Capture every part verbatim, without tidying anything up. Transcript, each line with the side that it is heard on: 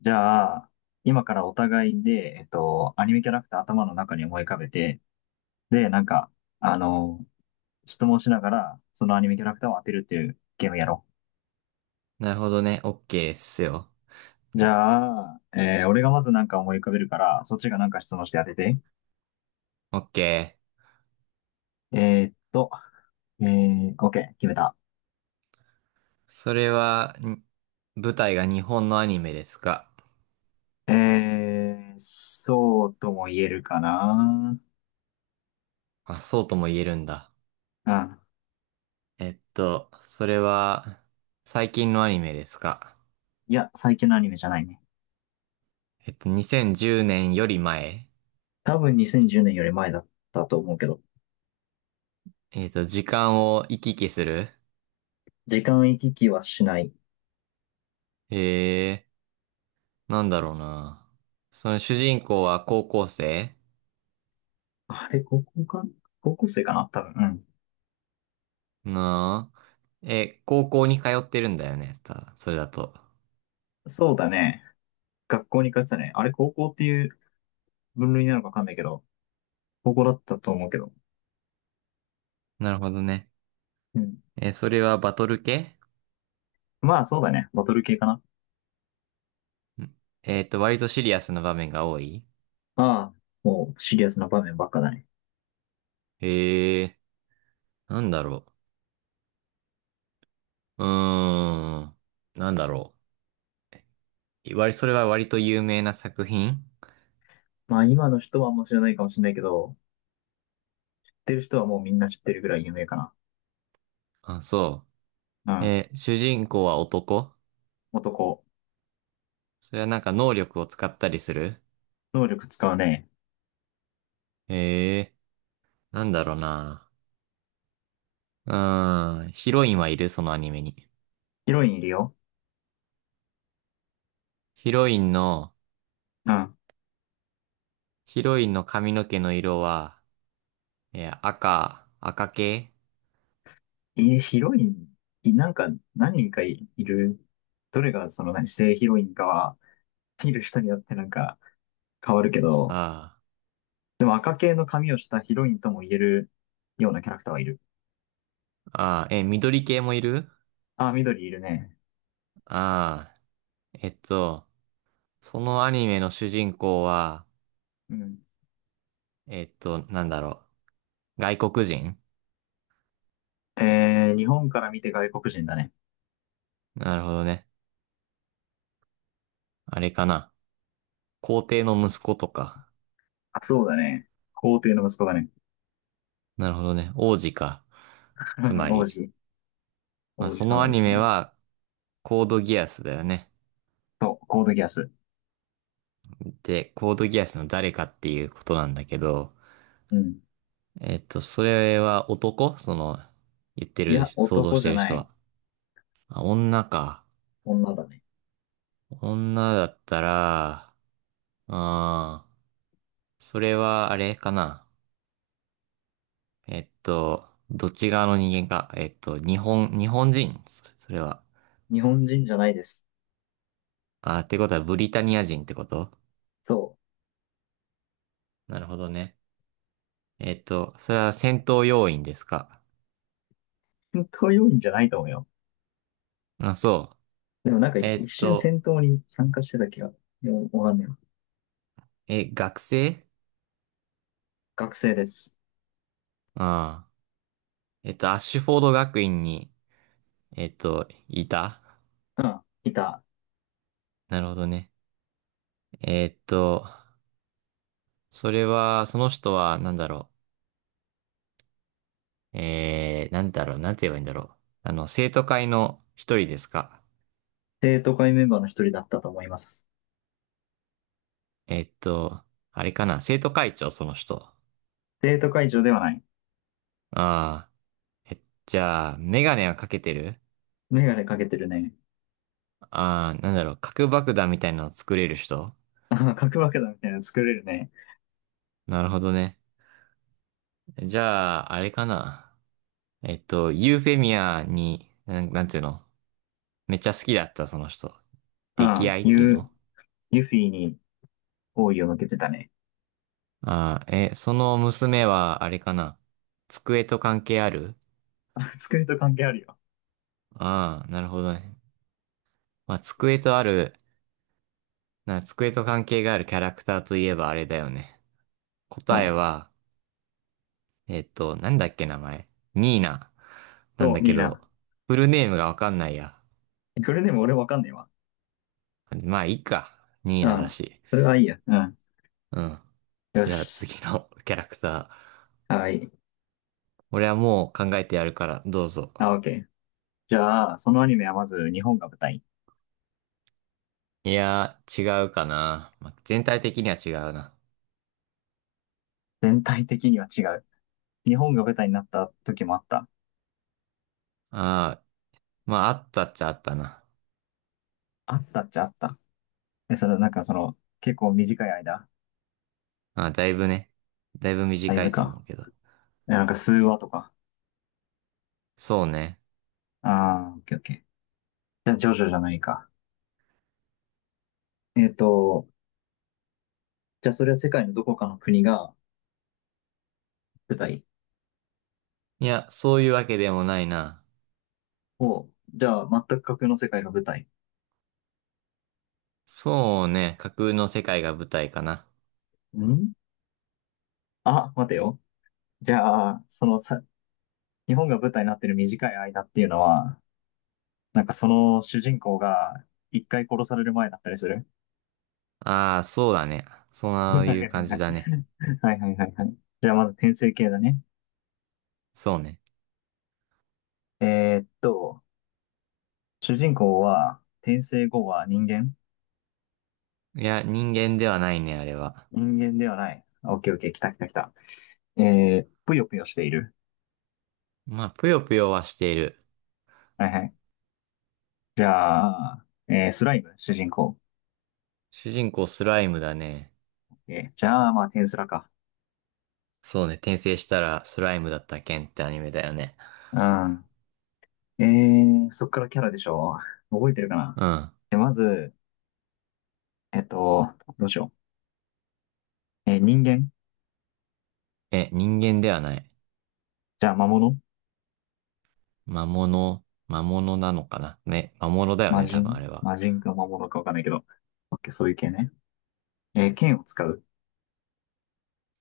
left: じゃあ、今からお互いで、えっと、アニメキャラクター頭の中に思い浮かべて、で、なんか、あの、質問しながら、そのアニメキャラクターを当てるっていうゲームやろ
right: なるほどね。オッケーっすよ。
left: う。じゃあ、えー俺がまずなんか思い浮かべるから、そっちがなんか質問して当てて。
right: オッケ
left: えーっと、えー、OK、決めた。
right: ー。それは、ん舞台が日本のアニメですか？
left: えー、そうとも言えるかな。
right: あ、そうとも言えるんだ。
left: うん。
right: えっと、それは、最近のアニメですか？
left: いや、最近のアニメじゃないね。
right: えっと、にせんじゅうねんより前？
left: 多分にせんじゅうねんより前だったと思うけど、
right: えっと、時間を行き来する？
left: 時間行き来はしない。
right: ええー、なんだろうな。その主人公は高校生？
left: あれ、高校か高校生かな多分。
right: なあ。え、高校に通ってるんだよね。たそれだと。
left: うん。そうだね。学校に通ってたね。あれ、高校っていう分類なのかわかんないけど、高校だったと思うけど。
right: なるほどね。
left: うん。
right: え、それはバトル系？
left: まあ、そうだね。バトル系かな。
right: うん。えっと、割とシリアスな場面が多い？
left: ああ、もうシリアスな場面ばっかだね。
right: へえ、なんだろう。うーん、なんだろう。割、それは割と有名な作品？
left: まあ、今の人はもう知らないかもしれないけど、知ってる人はもうみんな知ってるぐらい有名か
right: あ、そ
left: な。
right: う。
left: うん。
right: えー主人公は男？
left: 男。
right: それはなんか能力を使ったりする？
left: 能力使うね。
right: へえ、なんだろうな。うーん、ヒロインはいるそのアニメに。
left: ヒロインいるよ。
right: ヒロインの、
left: うん。
right: ヒロインの髪の毛の色は、えー赤、赤系？
left: え、ヒロイン、いなんか何人かいる。どれがその何、正ヒロインかは、見る人によってなんか変わるけど、
right: あ
left: でも赤系の髪をしたヒロインとも言えるようなキャラクターはいる。
right: あ、ああ、えー緑系もいる？
left: あ、緑いるね。
right: ああ、えっと、そのアニメの主人公は、
left: うん。
right: えっと、なんだろう。外国人？
left: えー、日本から見て外国人だね。
right: なるほどね。あれかな。皇帝の息子とか。
left: あ、そうだね。皇帝の息子だね。
right: なるほどね。王子か。つ ま
left: 王
right: り、
left: 子、
right: まあ、
left: 王子
right: そのア
left: 様で
right: ニ
left: す
right: メ
left: ね。
right: は、コードギアスだよね。
left: そう、コードギアス。
right: で、コードギアスの誰かっていうことなんだけど、
left: うん。
right: えっと、それは男その、言って
left: い
right: る、
left: や、
right: 想像
left: 男
right: し
left: じ
right: て
left: ゃ
right: る
left: な
right: 人
left: い。
right: は。あ、女か。
left: 女だね。
right: 女だったら、あー、それはあれかな。えっと、どっち側の人間か。えっと、日本、日本人そそれは。
left: 日本人じゃないです。
right: あー、ってことはブリタニア人ってこと？
left: そう。
right: なるほどね。えっと、それは戦闘要員ですか？
left: 戦闘要員じゃないと思うよ。
right: あ、そ
left: でもなんか
right: う。え
left: 一
right: っ
left: 瞬
right: と、
left: 戦闘に参加してた気が、いやわかんないわ。
right: え、学生？
left: 学生です。
right: ああ。えっと、アッシュフォード学院に、えっと、いた？
left: うん、いた。
right: なるほどね。えっと、それは、その人は、なんだろう。えー、なんだろう、なんて言えばいいんだろう。あの、生徒会の一人ですか？
left: 生徒会メンバーの一人だったと思います。
right: えっと、あれかな、生徒会長、その人。
left: 生徒会長ではない。
right: ああ、え、じゃあ、メガネはかけてる？
left: メガネかけてるね。
right: ああ、なんだろう、核爆弾みたいなのを作れる人？
left: ああ、核爆弾みたいなの作れるね。
right: なるほどね。じゃあ、あれかな。えっと、ユーフェミアに、なん、なんていうの？めっちゃ好きだった、その人。
left: あ
right: 溺
left: あ、
right: 愛っていう
left: ユ、
right: の？
left: ユフィに好意を向けてたね。
right: ああ、え、その娘は、あれかな。机と関係ある？
left: あ、作りと関係あるよ。
right: ああ、なるほどね。まあ、机とある、な、机と関係があるキャラクターといえばあれだよね。
left: お
right: 答え
left: う。
right: は、えっと、なんだっけ名前。ニーナ。なん
left: そう、
right: だけ
left: リー
right: ど、
left: ナ。
right: フルネームがわかんないや。
left: これでも俺わかんねえわ。
right: まあ、いいか。ニー
left: う
right: ナだ
left: ん。
right: し。
left: それはいいや。うん。
right: うん。
left: よ
right: じゃあ
left: し。
right: 次の キャラクター。
left: はい。
right: 俺はもう考えてやるから、どうぞ。
left: あ、オッケー。じゃあ、そのアニメはまず日本が舞台。
right: いやー、違うかな。まあ、全体的には違うな。
left: 全体的には違う。日本が舞台になった時もあった。
right: ああ、まあ、あったっちゃあったな。
left: あったっちゃあった。え、その、なんかその、結構短い間。
right: ああ、だいぶね。だいぶ
left: だい
right: 短
left: ぶ
right: いと
left: か。
right: 思うけど。
left: えなんか数話とか。
right: そうね。
left: ああ、オッケーオッケー。じゃあ、ジョジョじゃないか。えっと、じゃあそれは世界のどこかの国が舞台
right: いや、そういうわけでもないな。
left: を、じゃあ全く架空の世界が舞台。
right: そうね。架空の世界が舞台かな。
left: んあ、待てよ。じゃあ、そのさ、日本が舞台になってる短い間っていうのは、なんかその主人公が一回殺される前だったりする？
right: ああ、そうだね。そ ういう感じ
left: は
right: だ
left: い
right: ね。
left: はいはいはいはいはい。じゃあまず転生系だね。
right: そうね。
left: えーっと、主人公は転生後は人間？
right: いや、人間ではないね、あれは。
left: 人間ではない。あオッケーオッケー、来た来た来た。えー、ぷよぷよしている。
right: まあ、ぷよぷよはしている。
left: はいはい。じゃあ、えースライム、主人公。
right: 主人公スライムだね。
left: え、じゃあ、まあ、テンスラか。
right: そうね、転生したらスライムだったケンってアニメだよね。
left: うん。えー、そっからキャラでしょ。覚えてるかな。
right: うん。
left: で、まず、えっと、どうしよう。えー人間？
right: え、人間ではない。
left: じゃあ、魔物？
right: 魔物、魔物なのかな。ね、魔物だよ
left: 魔
right: ね、多分あ
left: 人
right: れは。
left: 魔人か魔物かわかんないけど。オッケー、そういう系ね。えー剣を使う？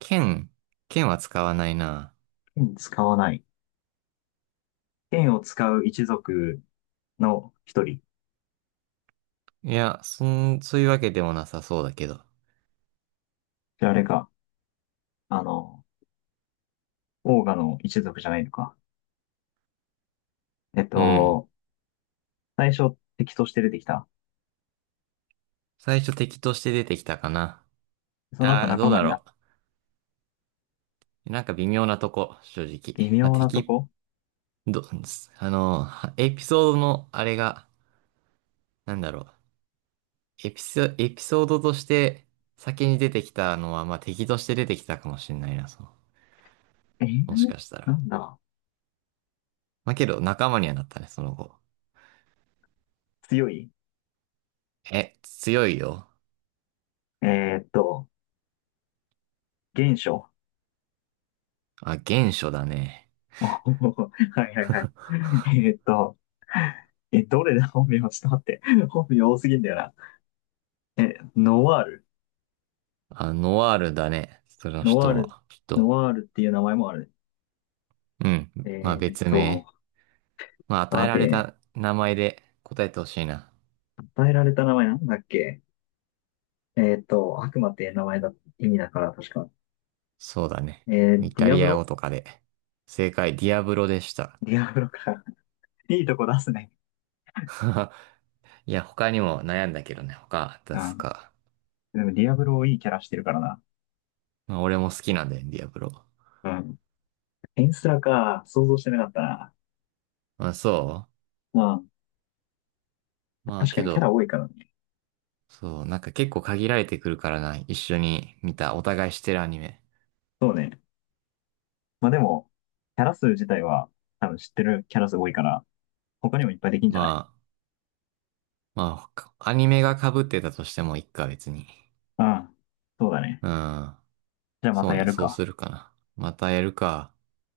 right: 剣、剣は使わないな。
left: 剣使わない。剣を使う一族の一人。
right: いや、そん、そういうわけでもなさそうだけど。
left: じゃあ、あれか。あの、オーガの一族じゃないのか。えっ
right: うん。
left: と、最初敵として出てきた。
right: 最初敵として出てきたかな。
left: その後
right: ああ、ど
left: 仲
right: う
left: 間
right: だ
left: になっ
right: ろ
left: た。
right: う。なんか微妙なとこ、正直。
left: 微
right: まあ、
left: 妙なと
right: 敵、
left: こ、
right: ど、あの、はエピソードのあれが、なんだろう。エピソ、エピソードとして先に出てきたのは、まあ、敵として出てきたかもしれないな、その。
left: えー、
right: もしかした
left: な
right: ら。
left: んだ。
right: まあ、けど仲間にはなったね、その後。
left: 強い？
right: え、強いよ。
left: えーっと、原初。
right: あ、原初だね。
left: はいはいはい。えーっと、え、どれだ。 本名ちょっと待って。本名多すぎんだよな。え、ノワール。
right: あ、ノワールだね。その
left: ノワー
right: 人
left: ル、
right: は。きっ
left: ノ
right: と。
left: ワールっていう名前もある
right: うん。
left: ね。
right: まあ、
left: えーっ
right: 別
left: と、
right: 名。まあ、与え
left: 待
right: られ
left: て。
right: た名前で答えてほしいな。
left: 与えられた名前なんだっけ？えーっと、悪魔って名前だ、意味だから、確か。
right: そうだね。
left: えー
right: イ
left: デ
right: タ
left: ィア
right: リ
left: ブ
right: ア語
left: ロ。
right: とかで。正解、ディアブロでした。
left: ディアブロか。いいとこ出すね。
right: いや、他にも悩んだけどね、他
left: う
right: 出す
left: ん。
right: か。
left: でもディアブロいいキャラしてるからな。
right: まあ、俺も好きなんだよね、ディアブロ。
left: うん。エンスラか。想像してなかったな。
right: まあ、そ
left: まあ、
right: うまあ、
left: 確か
right: け
left: にキャラ
right: ど、
left: 多いからね。
right: そう、なんか結構限られてくるからな、一緒に見た、お互いしてるアニメ。
left: そうね。まあでも、キャラ数自体は、多分知ってるキャラ数多いから、他にもいっぱいできんじ
right: ま
left: ゃない？
right: あ、まあ、アニメが被ってたとしてもいいか、別に。
left: うん。そうだね。
right: うん。
left: じゃあま
right: そ
left: た
right: う
left: や
right: ね、
left: る
right: そう
left: か。
right: するかな。またやるか。